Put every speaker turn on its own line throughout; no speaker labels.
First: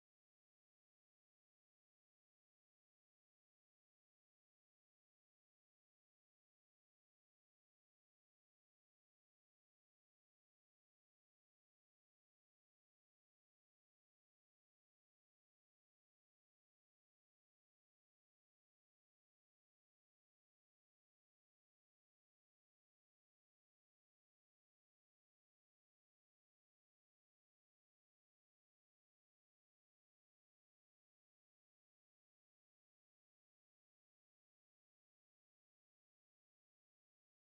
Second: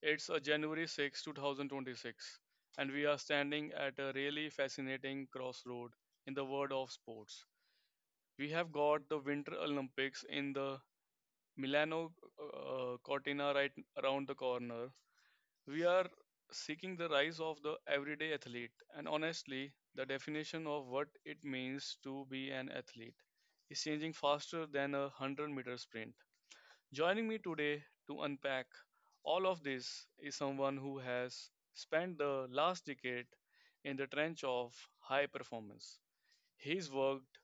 It's a January 6, 2026, and we are standing at a really fascinating crossroad in the world of sports. We have got the Winter Olympics in the Milano Cortina right around the corner. We are seeking the rise of the everyday athlete, and honestly, the definition of what it means to be an athlete is changing faster than a 100-meter sprint. Joining me today to unpack all of this is someone who has spent the last decade in the trench of high performance. He's worked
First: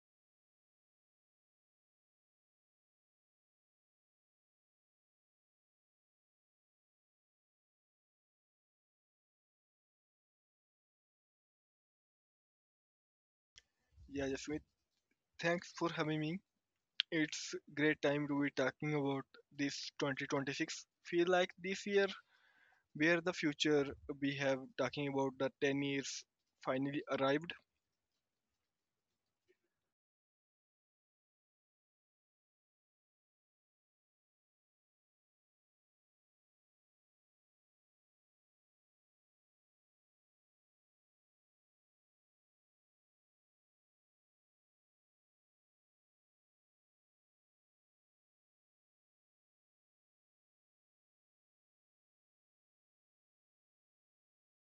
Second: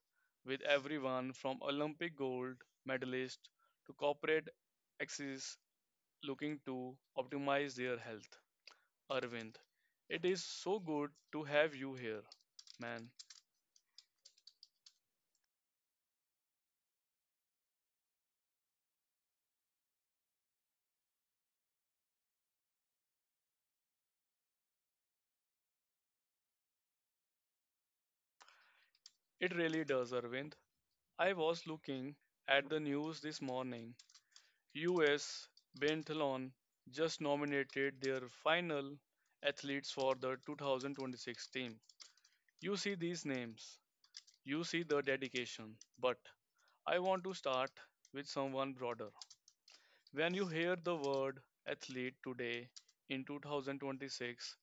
with everyone from Olympic gold medalists to corporate exes looking to optimize their health. Arvind, it is so good to have you here, man.
Yeah, Jasmeet, thanks for having me. It's great time to be talking about this 2026. Feel like this year, where the future we have talking about the 10 years finally arrived.
It really does, Arvind. I was looking at the news this morning. US Biathlon just nominated their final athletes for the 2026 team. You see these names, you see the dedication, but I want to start with someone broader. When you hear the word athlete today in 2026,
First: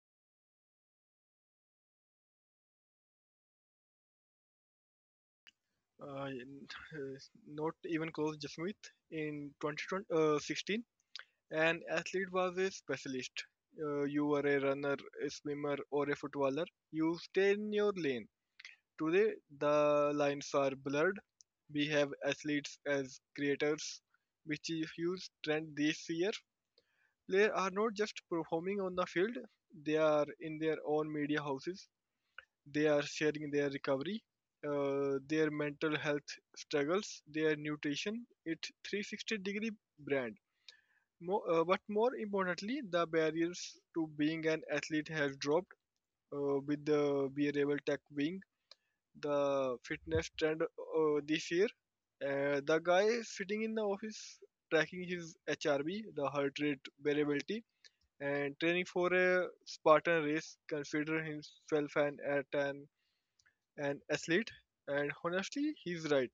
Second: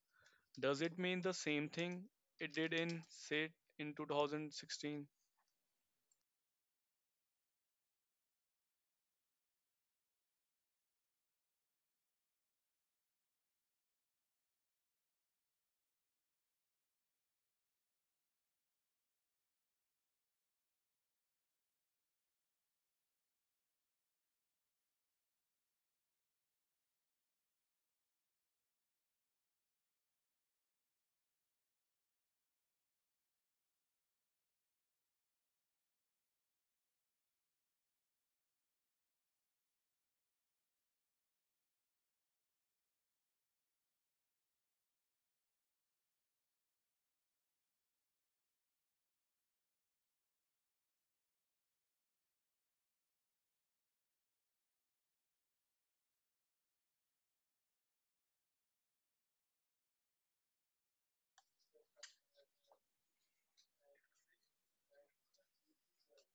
does it mean the same thing it did in, say, in 2016?
Uh, in- uh, Not even close, Jasmeet. In 2016, an athlete was a specialist. You were a runner, a swimmer, or a footballer. You stay in your lane. Today, the lines are blurred. We have athletes as creators, which is a huge trend this year. Players are not just performing on the field; they are in their own media houses. They are sharing their recovery, their mental health struggles, their nutrition. It's 360-degree brand. But more importantly, the barriers to being an athlete has dropped with the wearable tech being the fitness trend this year. The guy sitting in the office tracking his HRB, the heart rate variability, and training for a Spartan race consider himself an athlete. And honestly, he's right.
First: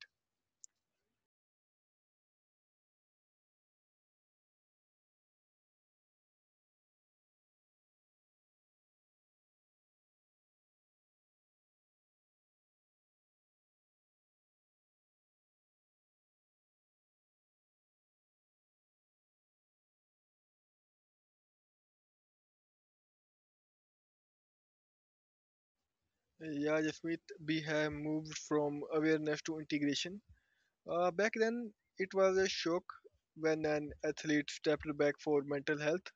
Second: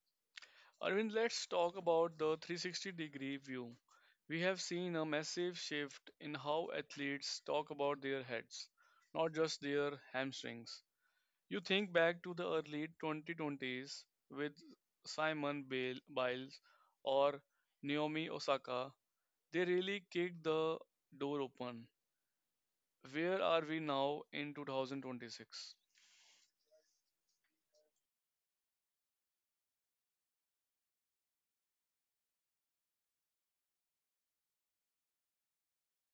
Arvind, let's talk about the 360 degree view. We have seen a massive shift in how athletes talk about their heads, not just their hamstrings. You think back to the early 2020s with Simon Bale- Biles or Naomi Osaka, they really kicked the door open. Where are we now in 2026?
Yeah, Jasmeet, we have moved from awareness to integration. Back then, it was a shock when an athlete stepped back for mental health.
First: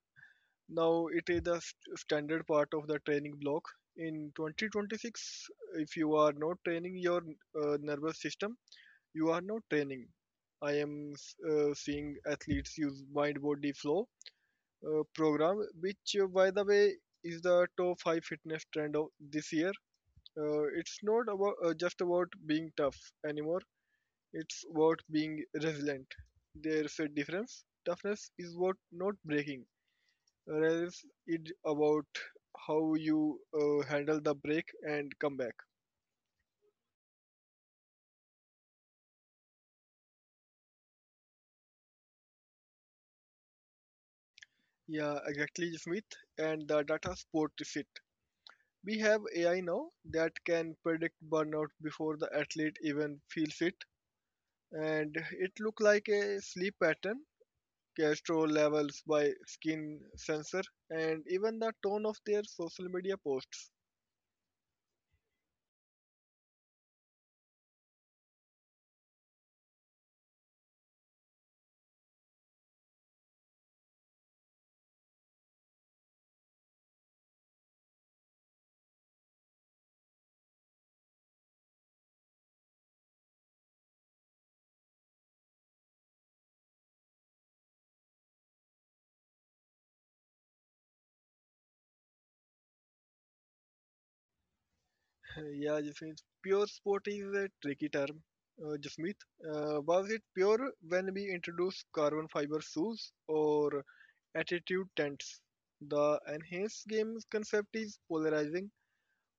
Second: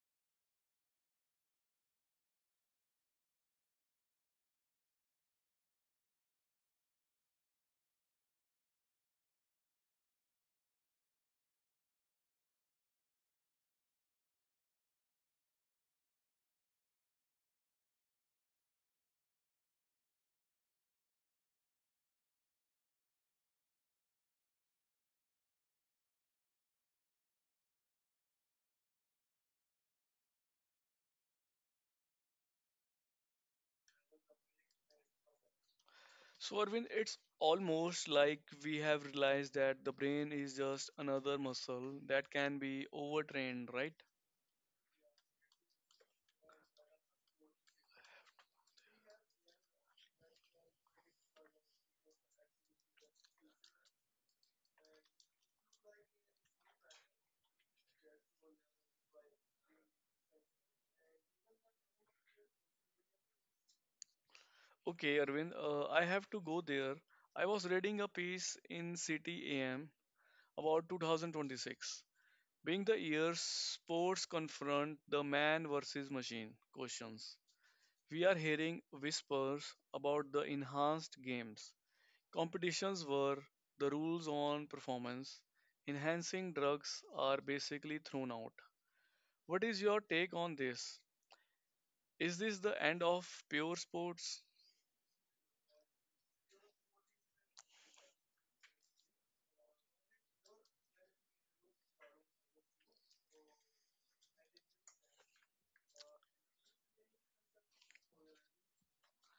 Now it is the standard part of the training block. In 2026, if you are not training your nervous system, you are not training. I am seeing athletes use mind body flow program, which by the way is the top five fitness trend of this year. It's not about just about being tough anymore. It's about being resilient. There's a difference. Toughness is what not breaking. Whereas it's about how you handle the break and come back.
So, Arvind, it's almost like we have realized that the brain is just another muscle that can be overtrained, right?
Yeah, exactly, Smith. And the data supports it. We have AI now that can predict burnout before the athlete even feels it, and it look like a sleep pattern, cholesterol levels by skin sensor, and even the tone of their social media posts.
Okay, Arvind, I have to go there. I was reading a piece in City AM about 2026, being the year sports confront the man versus machine questions. We are hearing whispers about the enhanced games, competitions were the rules on performance. Enhancing drugs are basically thrown out. What is your take on this? Is this the end of pure sports?
Yeah, Jasmeet. Pure sport is a tricky term, Jasmeet. Was it pure when we introduced carbon fiber shoes or attitude tents? The enhanced games concept is polarizing.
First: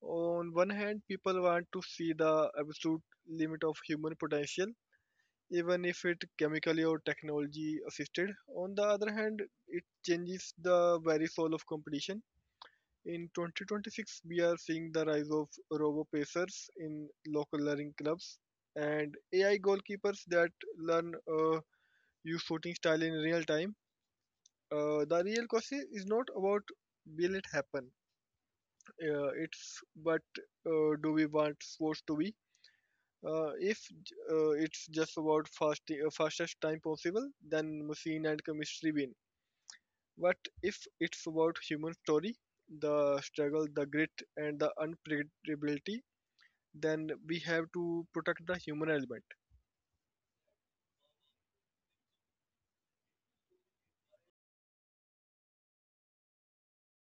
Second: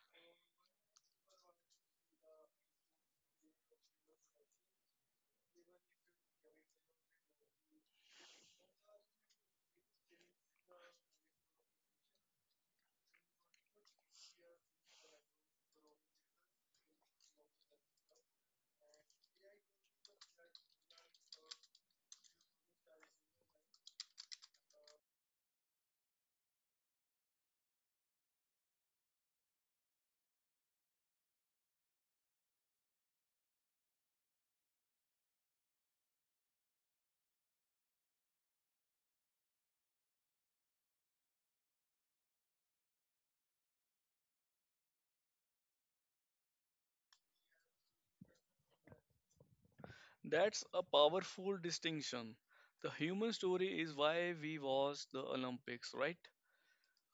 On one hand, people want to see the absolute limit of human potential, even if it chemically or technology assisted. On the other hand, it changes the very soul of competition. In 2026, we are seeing the rise of robo pacers in local learning clubs and AI goalkeepers that learn your shooting style in real time. The real question is not about will it happen, it's but do we want sports to be? If it's just about fastest time possible, then machine and chemistry win. But if it's about human story, the struggle, the grit, and the unpredictability, then we have to protect the human element.
That's a powerful distinction. The human story is why we watch the Olympics, right?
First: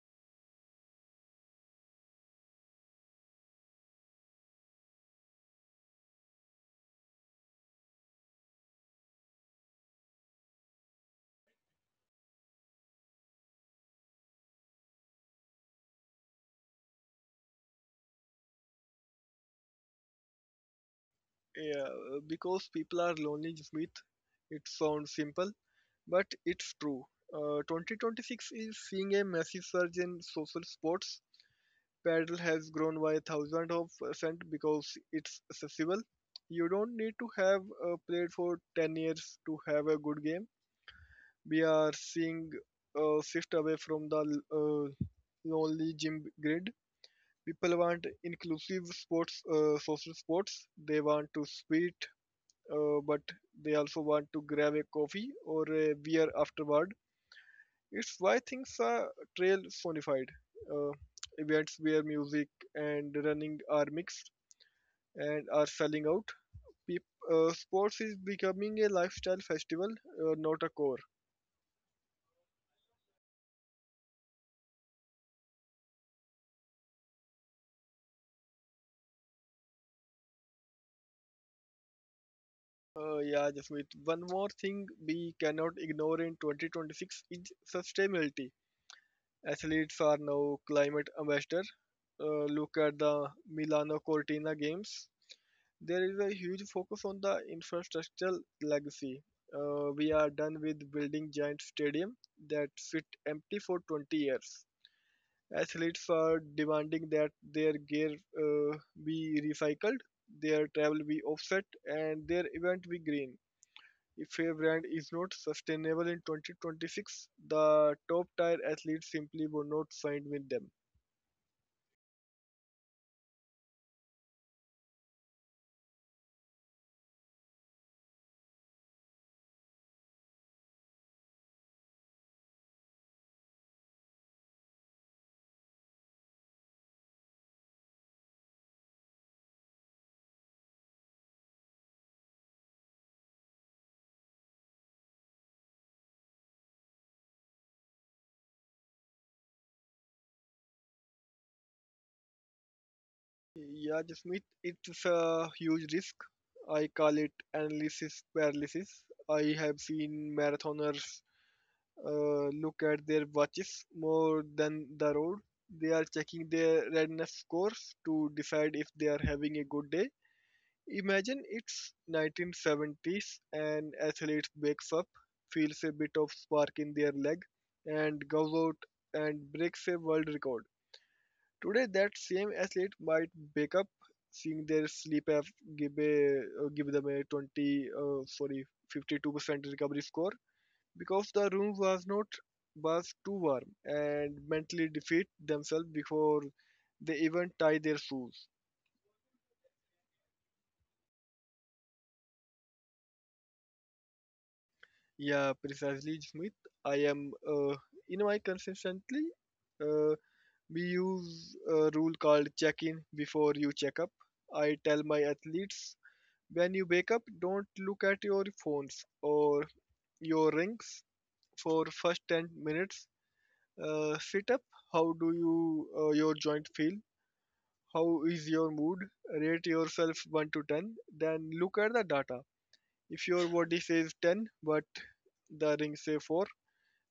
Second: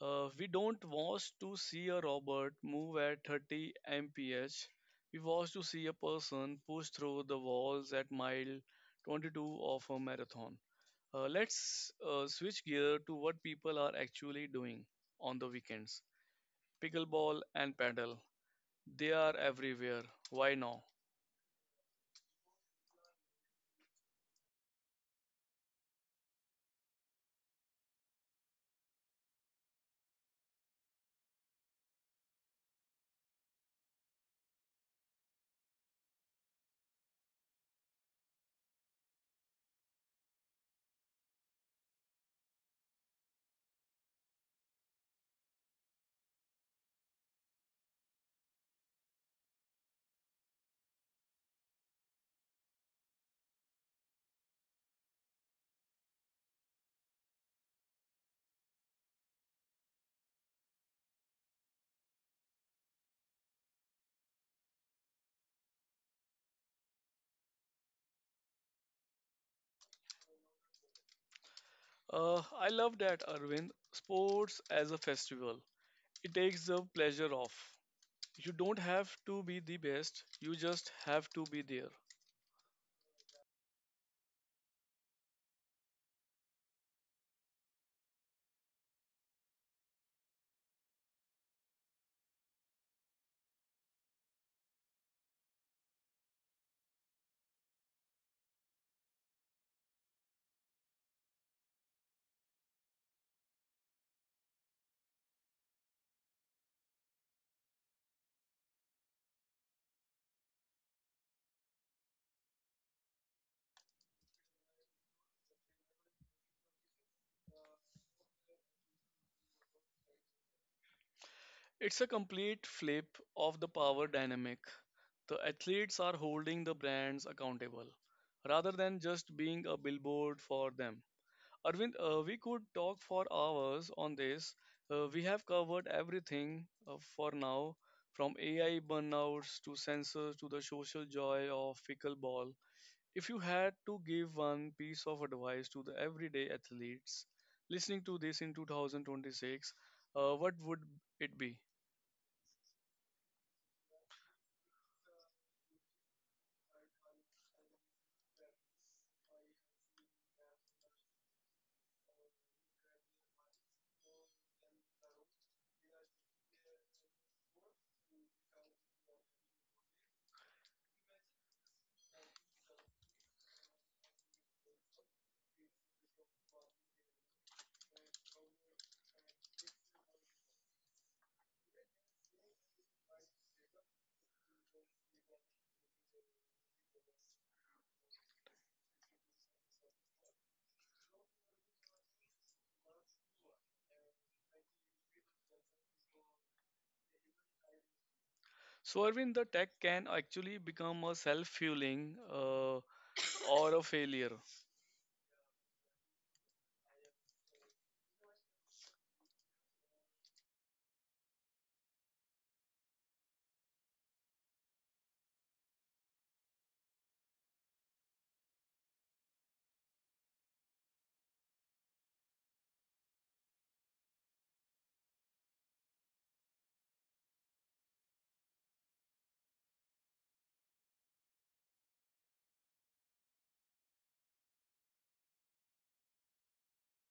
We don't watch to see a robot move at 30 mph. We watch to see a person push through the walls at mile 22 of a marathon. Let's switch gear to what people are actually doing on the weekends. Pickleball and paddle. They are everywhere. Why now?
Because people are lonely, Smith. It sounds simple, but it's true. 2026 is seeing a massive surge in social sports. Paddle has grown by thousands of percent because it's accessible. You don't need to have played for 10 years to have a good game. We are seeing a shift away from the lonely gym grid. People want inclusive sports, social sports. They want to sweet, but they also want to grab a coffee or a beer afterward. It's why things are trail sonified. Uh, Events where music and running are mixed and are selling out. Sports is becoming a lifestyle festival, not a core.
I love that, Arvind. Sports as a festival. It takes the pleasure off. You don't have to be the best, you just have to be there.
Yeah, Jasmeet. One more thing we cannot ignore in 2026 is sustainability. Athletes are now climate ambassador. Look at the Milano Cortina Games. There is a huge focus on the infrastructural legacy. We are done with building giant stadiums that sit empty for 20 years. Athletes are demanding that their gear be recycled, their travel be offset, and their event be green. If a brand is not sustainable in 2026, the top tier athletes simply will not sign with them.
It's a complete flip of the power dynamic. The athletes are holding the brands accountable rather than just being a billboard for them. Arvind, we could talk for hours on this. We have covered everything for now, from AI burnouts to sensors to the social joy of pickleball. If you had to give one piece of advice to the everyday athletes listening to this in 2026, what would it be?
Yeah, Jasmeet, it's a huge risk. I call it analysis paralysis. I have seen marathoners look at their watches more than the road. They are checking their readiness scores to decide if they are having a good day. Imagine it's 1970s and athlete wakes up, feels a bit of spark in their leg, and goes out and breaks a world record. Today, that same athlete might wake up seeing their sleep give, a, give them a 52% recovery score because the room was not was too warm and mentally defeat themselves before they even tie their shoes.
So, Arvind, the tech can actually become a self fueling or a failure.
Yeah, precisely, Smith. I am in my consistently. Uh, we use a rule called check in before you check up. I tell my athletes. When you wake up, don't look at your phones or your rings for first 10 minutes. Sit up. How do you your joint feel? How is your mood? Rate yourself 1 to 10. Then look at the data. If your body says 10, but the ring say 4,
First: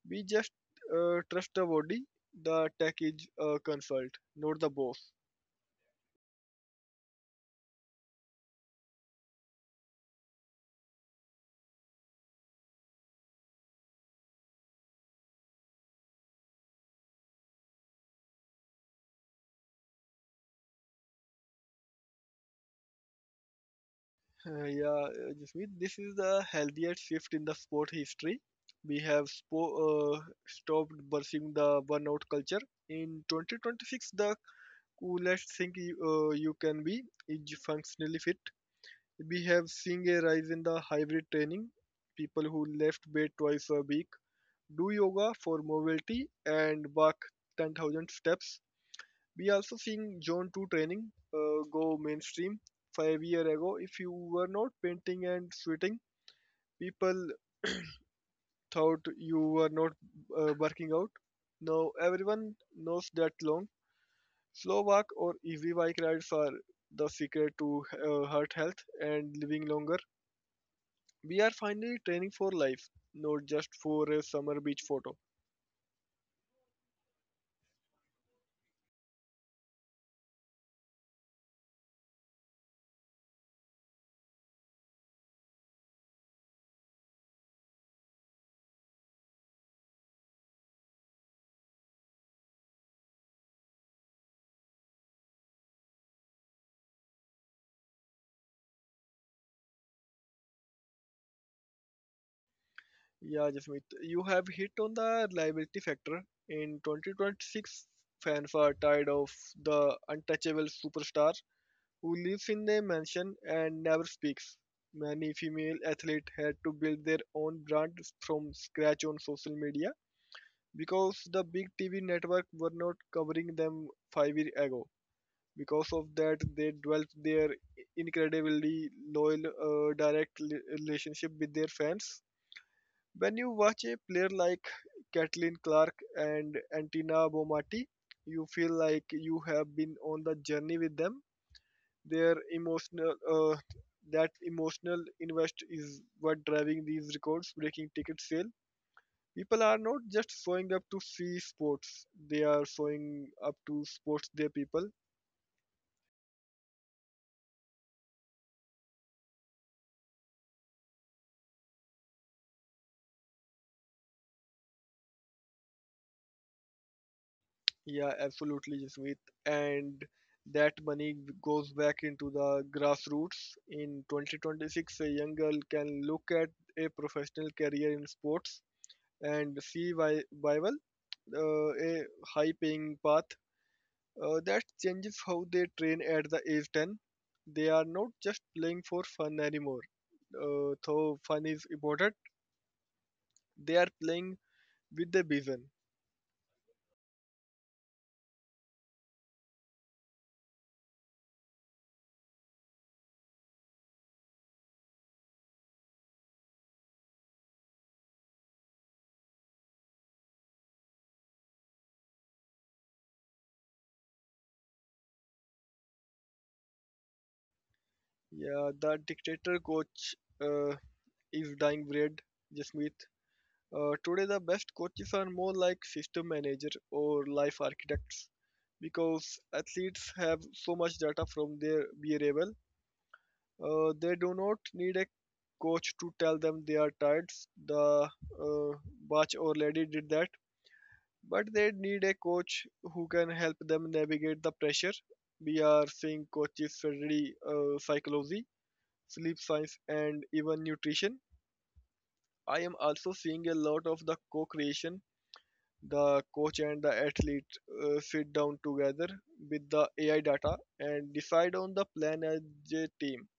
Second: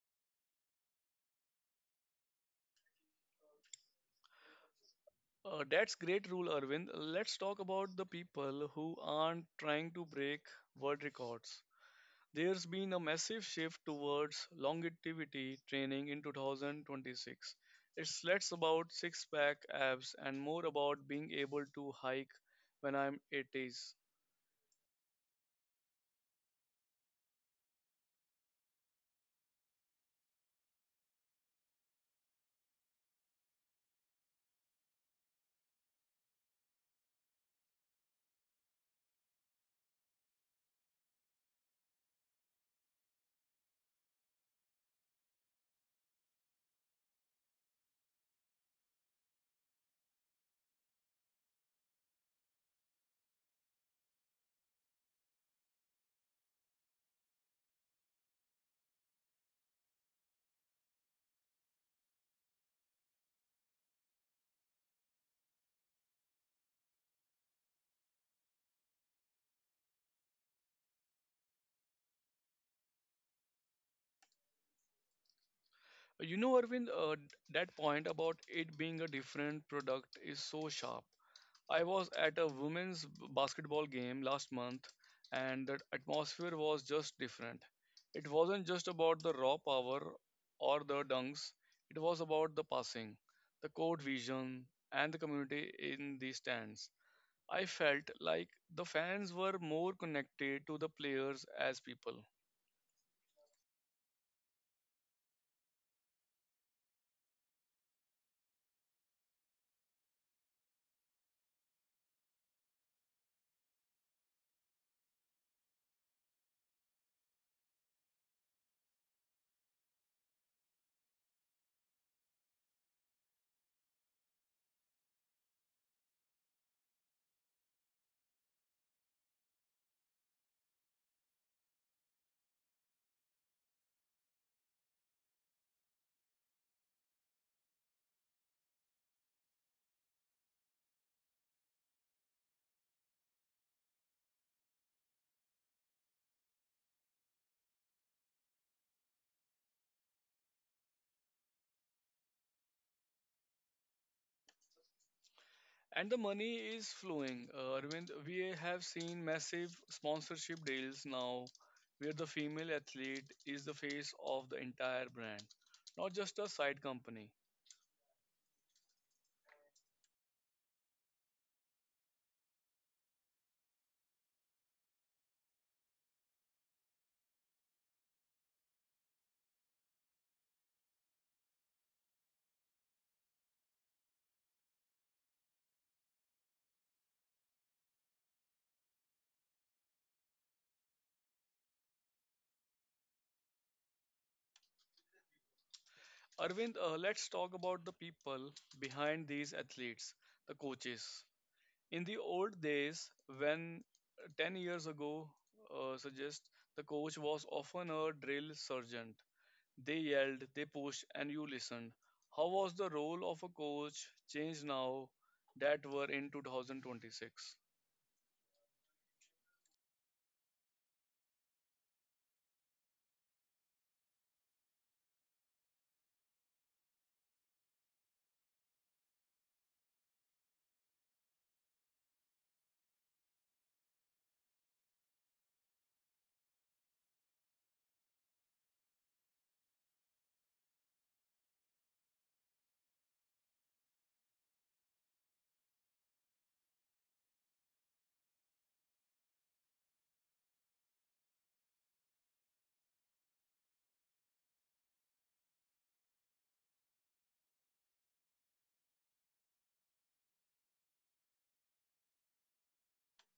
we just trust the body. The tech is a consult, not the boss.
That's great rule, Arvind. Let's talk about the people who aren't trying to break world records. There's been a massive shift towards longevity training in 2026. It's less about six pack abs and more about being able to hike when I'm 80s.
Yeah, Jasmeet, this is the healthiest shift in the sport history. We have stopped bursting the burnout culture. In 2026, the coolest thing you can be is functionally fit. We have seen a rise in the hybrid training, people who left bed twice a week, do yoga for mobility, and walk 10,000 steps. We also seeing Zone 2 training go mainstream. 5 years ago, if you were not painting and sweating, people thought you were not working out. Now everyone knows that long, slow walk or easy bike rides are the secret to heart health and living longer. We are finally training for life, not just for a summer beach photo.
You know, Arvind, that point about it being a different product is so sharp. I was at a women's basketball game last month, and the atmosphere was just different. It wasn't just about the raw power or the dunks, it was about the passing, the court vision, and the community in the stands. I felt like the fans were more connected to the players as people.
Yeah, Jasmeet, you have hit on the reliability factor. In 2026, fans are tired of the untouchable superstar who lives in a mansion and never speaks. Many female athletes had to build their own brand from scratch on social media because the big TV network were not covering them 5 years ago. Because of that, they developed their incredibly loyal, direct relationship with their fans. When you watch a player like Kathleen Clark and Antina Bomati, you feel like you have been on the journey with them. Their emotional, uh, that emotional invest is what driving these records breaking ticket sale. People are not just showing up to see sports; they are showing up to sports their people.
And the money is flowing. Arvind, we have seen massive sponsorship deals now where the female athlete is the face of the entire brand, not just a side company.
Yeah, absolutely, Jasmeet. And that money goes back into the grassroots. In 2026, a young girl can look at a professional career in sports and see why viable a high paying path. That changes how they train at the age 10. They are not just playing for fun anymore. Though fun is important, they are playing with the vision.
Arvind, let's talk about the people behind these athletes, the coaches. In the old days, when 10 years ago, suggest the coach was often a drill sergeant. They yelled, they pushed, and you listened. How was the role of a coach changed now that we're in 2026?
Yeah, the dictator coach is dying breed, Jasmeet. Today, the best coaches are more like system manager or life architects because athletes have so much data from their behaviour. They do not need a coach to tell them they are tired. The uh, Bach already did that, but they need a coach who can help them navigate the pressure. We are seeing coaches study psychology, sleep science, and even nutrition. I am also seeing a lot of the co-creation. The coach and the athlete sit down together with the AI data and decide on the plan as a team.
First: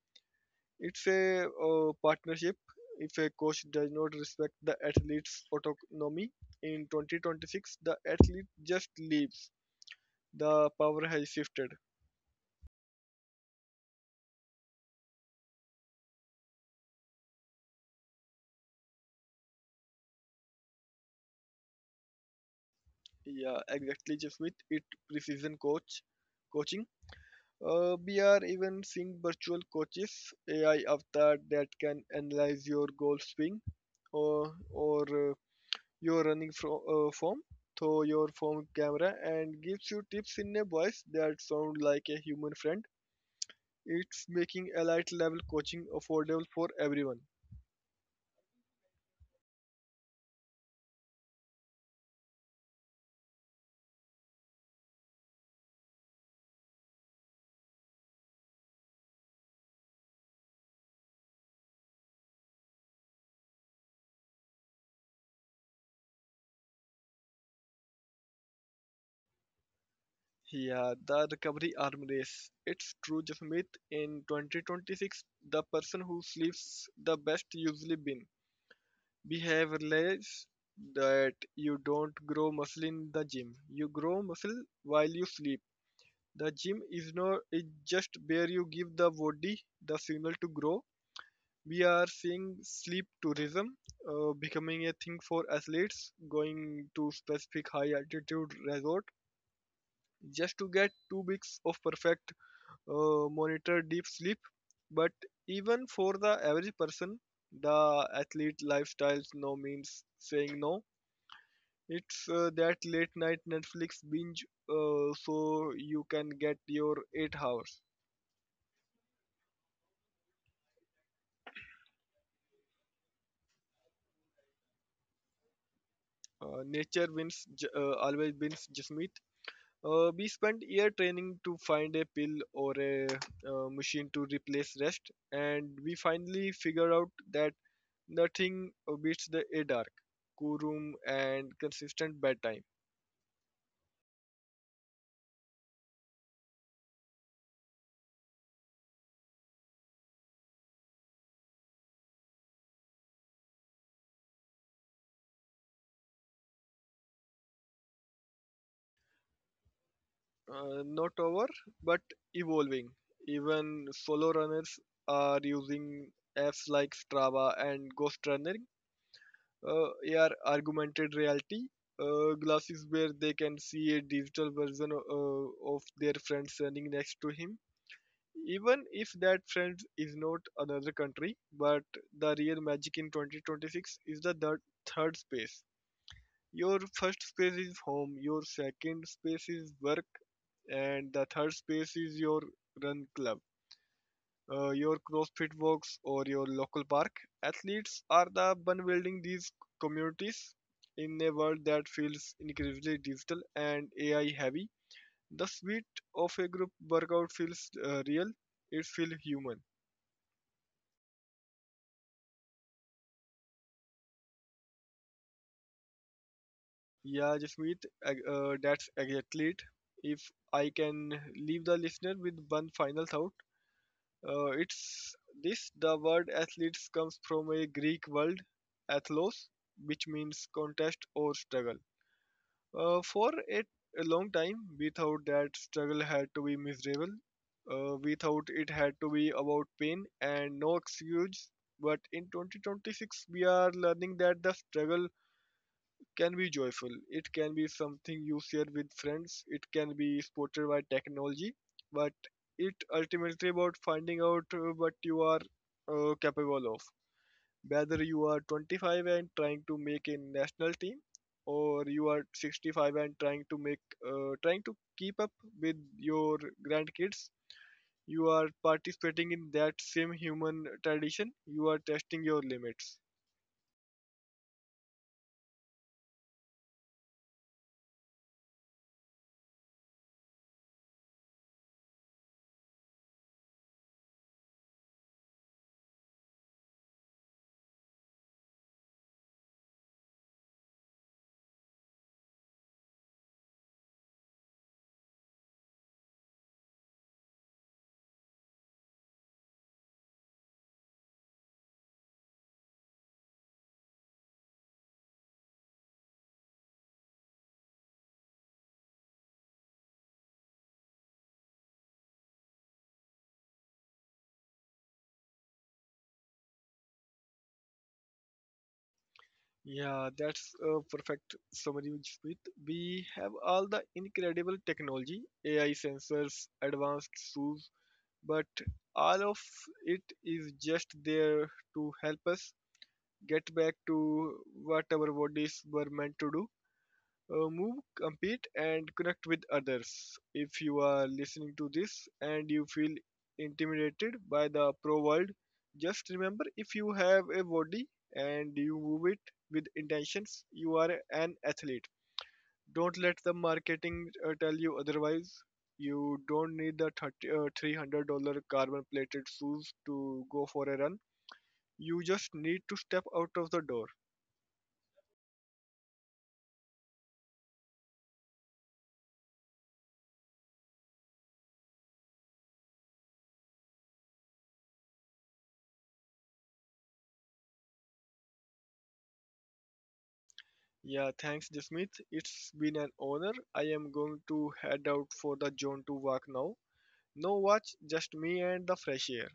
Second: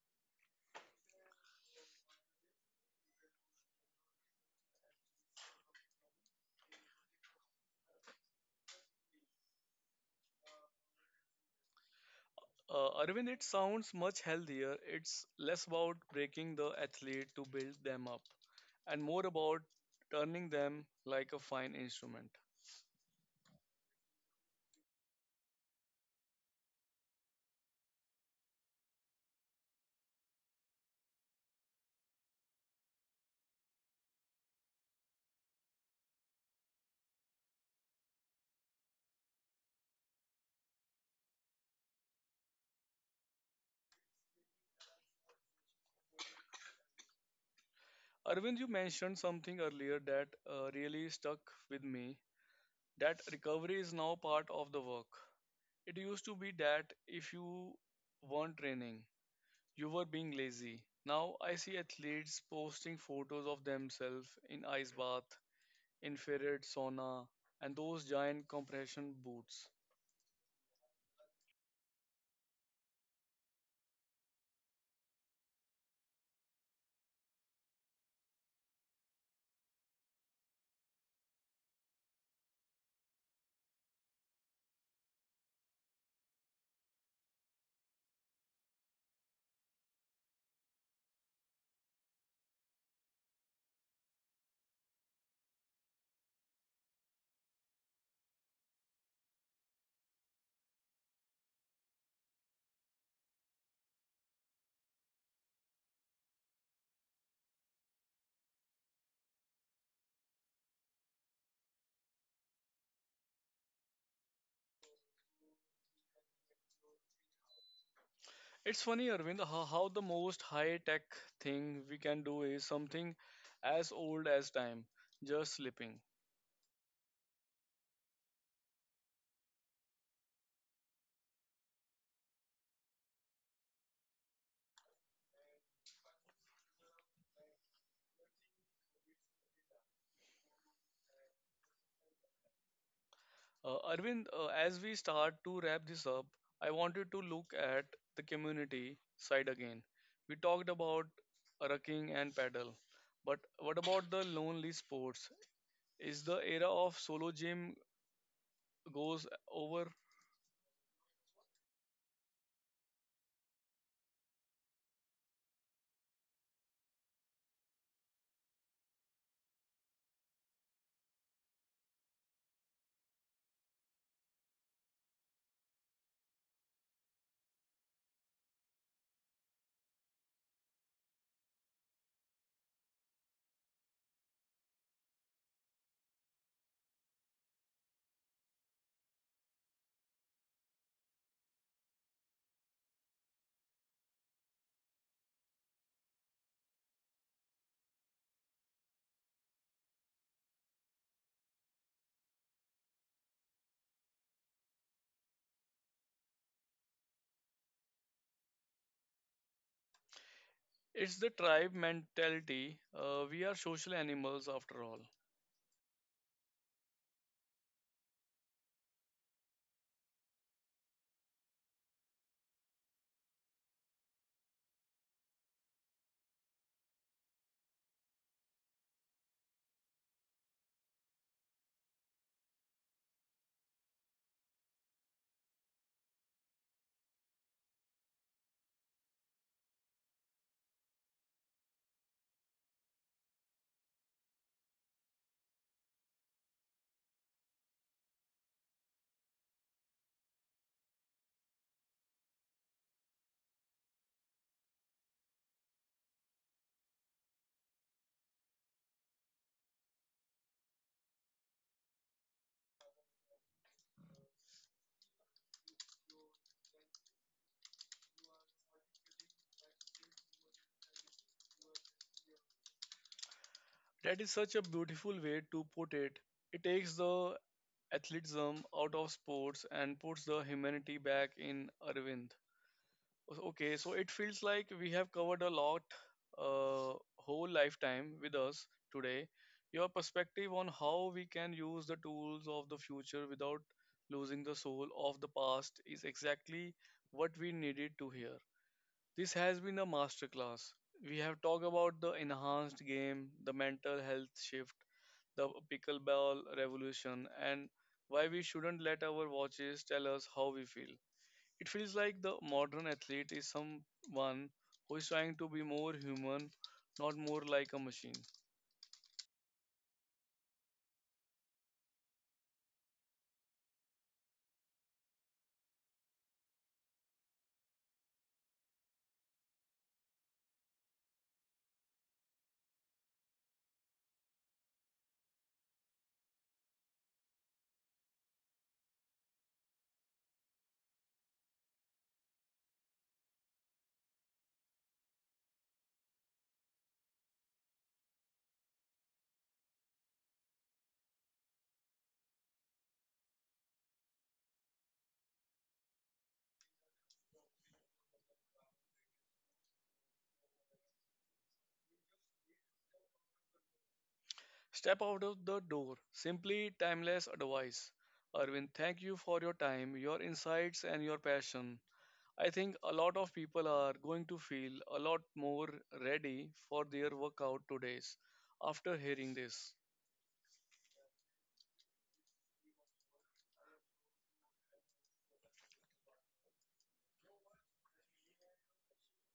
It's a partnership. If a coach does not respect the athlete's autonomy in 2026, the athlete just leaves. The power has shifted.
Arvind, it sounds much healthier. It's less about breaking the athlete to build them up and more about turning them like a fine instrument.
Yeah, exactly, Jeff Smith. It precision coaching. We are even seeing virtual coaches, AI avatar that can analyze your golf swing or uh, your running form through your phone camera and gives you tips in a voice that sound like a human friend. It's making elite level coaching affordable for everyone.
Arvind, you mentioned something earlier that really stuck with me, that recovery is now part of the work. It used to be that if you weren't training, you were being lazy. Now I see athletes posting photos of themselves in ice bath, infrared sauna, and those giant compression boots.
Yeah, the recovery arm race. It's true, Jasmeet. In 2026, the person who sleeps the best usually win. We have realized that you don't grow muscle in the gym. You grow muscle while you sleep. The gym is not is just where you give the body the signal to grow. We are seeing sleep tourism becoming a thing for athletes going to specific high altitude resort just to get 2 weeks of perfect monitored deep sleep. But even for the average person, the athlete lifestyles no means saying no. It's that late night netflix binge so you can get your 8 hours.
It's funny, Arvind, how the most high tech thing we can do is something as old as time, just sleeping.
Nature wins always wins, Jasmeet. We spent year training to find a pill or a machine to replace rest, and we finally figure out that nothing beats the a dark, cool room, and consistent bedtime.
Arvind, as we start to wrap this up, I wanted to look at the community side again. We talked about rucking and paddle, but what about the lonely sports? Is the era of solo gym goes over?
Not over, but evolving. Even solo runners are using apps like Strava and Ghost Running. Uh, AR augmented reality glasses where they can see a digital version of their friends standing next to him. Even if that friend is not another country, but the real magic in 2026 is the third space. Your first space is home, your second space is work, and the third space is your run club, your CrossFit walks, or your local park. Athletes are the one building these communities in a world that feels increasingly digital and AI heavy. The sweat of a group workout feels real, it feels human.
It's the tribe mentality. We are social animals after all.
Yeah, Jasmeet, that's exactly it. If I can leave the listener with one final thought, it's this: the word athletes comes from a Greek word, athlos, which means contest or struggle. For a long time, we thought that struggle had to be miserable. We thought it had to be about pain and no excuse. But in 2026, we are learning that the struggle can be joyful. It can be something you share with friends. It can be supported by technology, but it ultimately about finding out what you are capable of. Whether you are 25 and trying to make a national team, or you are 65 and trying to keep up with your grandkids, you are participating in that same human tradition. You are testing your limits.
That is such a beautiful way to put it. It takes the athleticism out of sports and puts the humanity back in Arvind. Okay, so it feels like we have covered a lot, uh, whole lifetime with us today. Your perspective on how we can use the tools of the future without losing the soul of the past is exactly what we needed to hear. This has been a masterclass. We have talked about the enhanced game, the mental health shift, the pickleball revolution, and why we shouldn't let our watches tell us how we feel. It feels like the modern athlete is someone who is trying to be more human, not more like a machine.
Yeah, that's a perfect summary, Smith. We have all the incredible technology, AI sensors, advanced tools, but all of it is just there to help us get back to what our bodies were meant to do, move, compete, and connect with others. If you are listening to this and you feel intimidated by the pro world, just remember if you have a body and you move it with intentions, you are an athlete. Don't let the marketing tell you otherwise. You don't need the $300 carbon plated shoes to go for a run. You just need to step out of the door.
Step out of the door. Simply timeless advice. Arvind, thank you for your time, your insights, and your passion. I think a lot of people are going to feel a lot more ready for their workout today after hearing this.
Yeah, thanks, Jasmeet. It's been an honor. I am going to head out for the zone to walk now. No watch, just me and the fresh air.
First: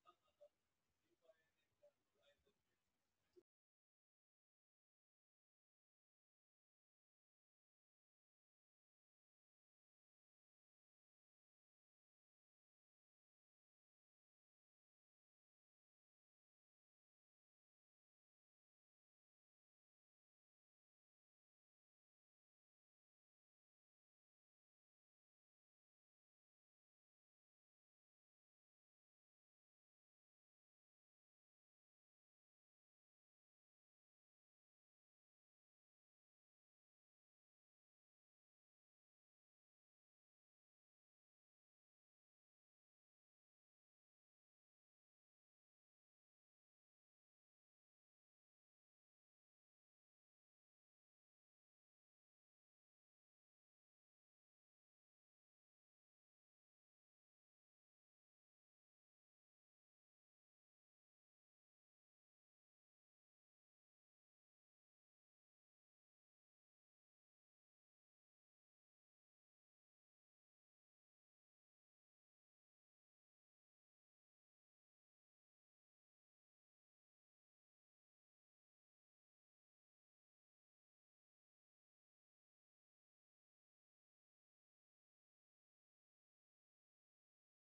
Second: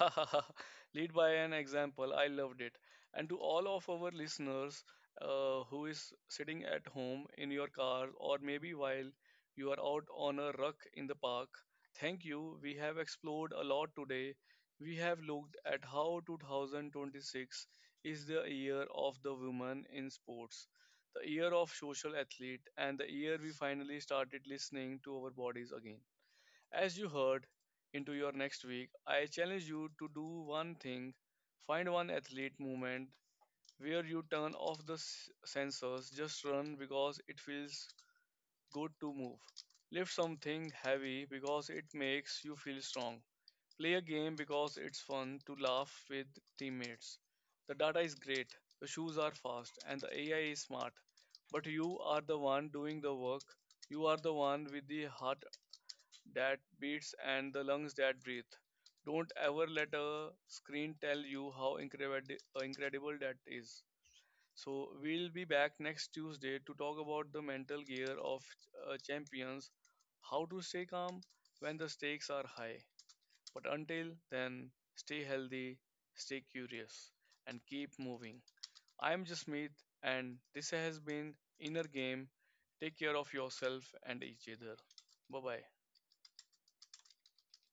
Lead by an example. I loved it. And to all of our listeners who is sitting at home in your car or maybe while you are out on a ruck in the park, thank you. We have explored a lot today. We have looked at how 2026 is the year of the woman in sports, the year of social athlete, and the year we finally started listening to our bodies again. As you heard into your next week, I challenge you to do one thing, find one athlete movement where you turn off the sensors, just run because it feels good to move. Lift something heavy because it makes you feel strong. Play a game because it's fun to laugh with teammates. The data is great, the shoes are fast, and the AI is smart. But you are the one doing the work. You are the one with the heart that beats and the lungs that breathe. Don't ever let a screen tell you how incredible that is. So, we'll be back next Tuesday to talk about the mental gear of champions, how to stay calm when the stakes are high. But until then, stay healthy, stay curious, and keep moving. I'm Jasmeet, and this has been Inner Game. Take care of yourself and each other. Bye bye.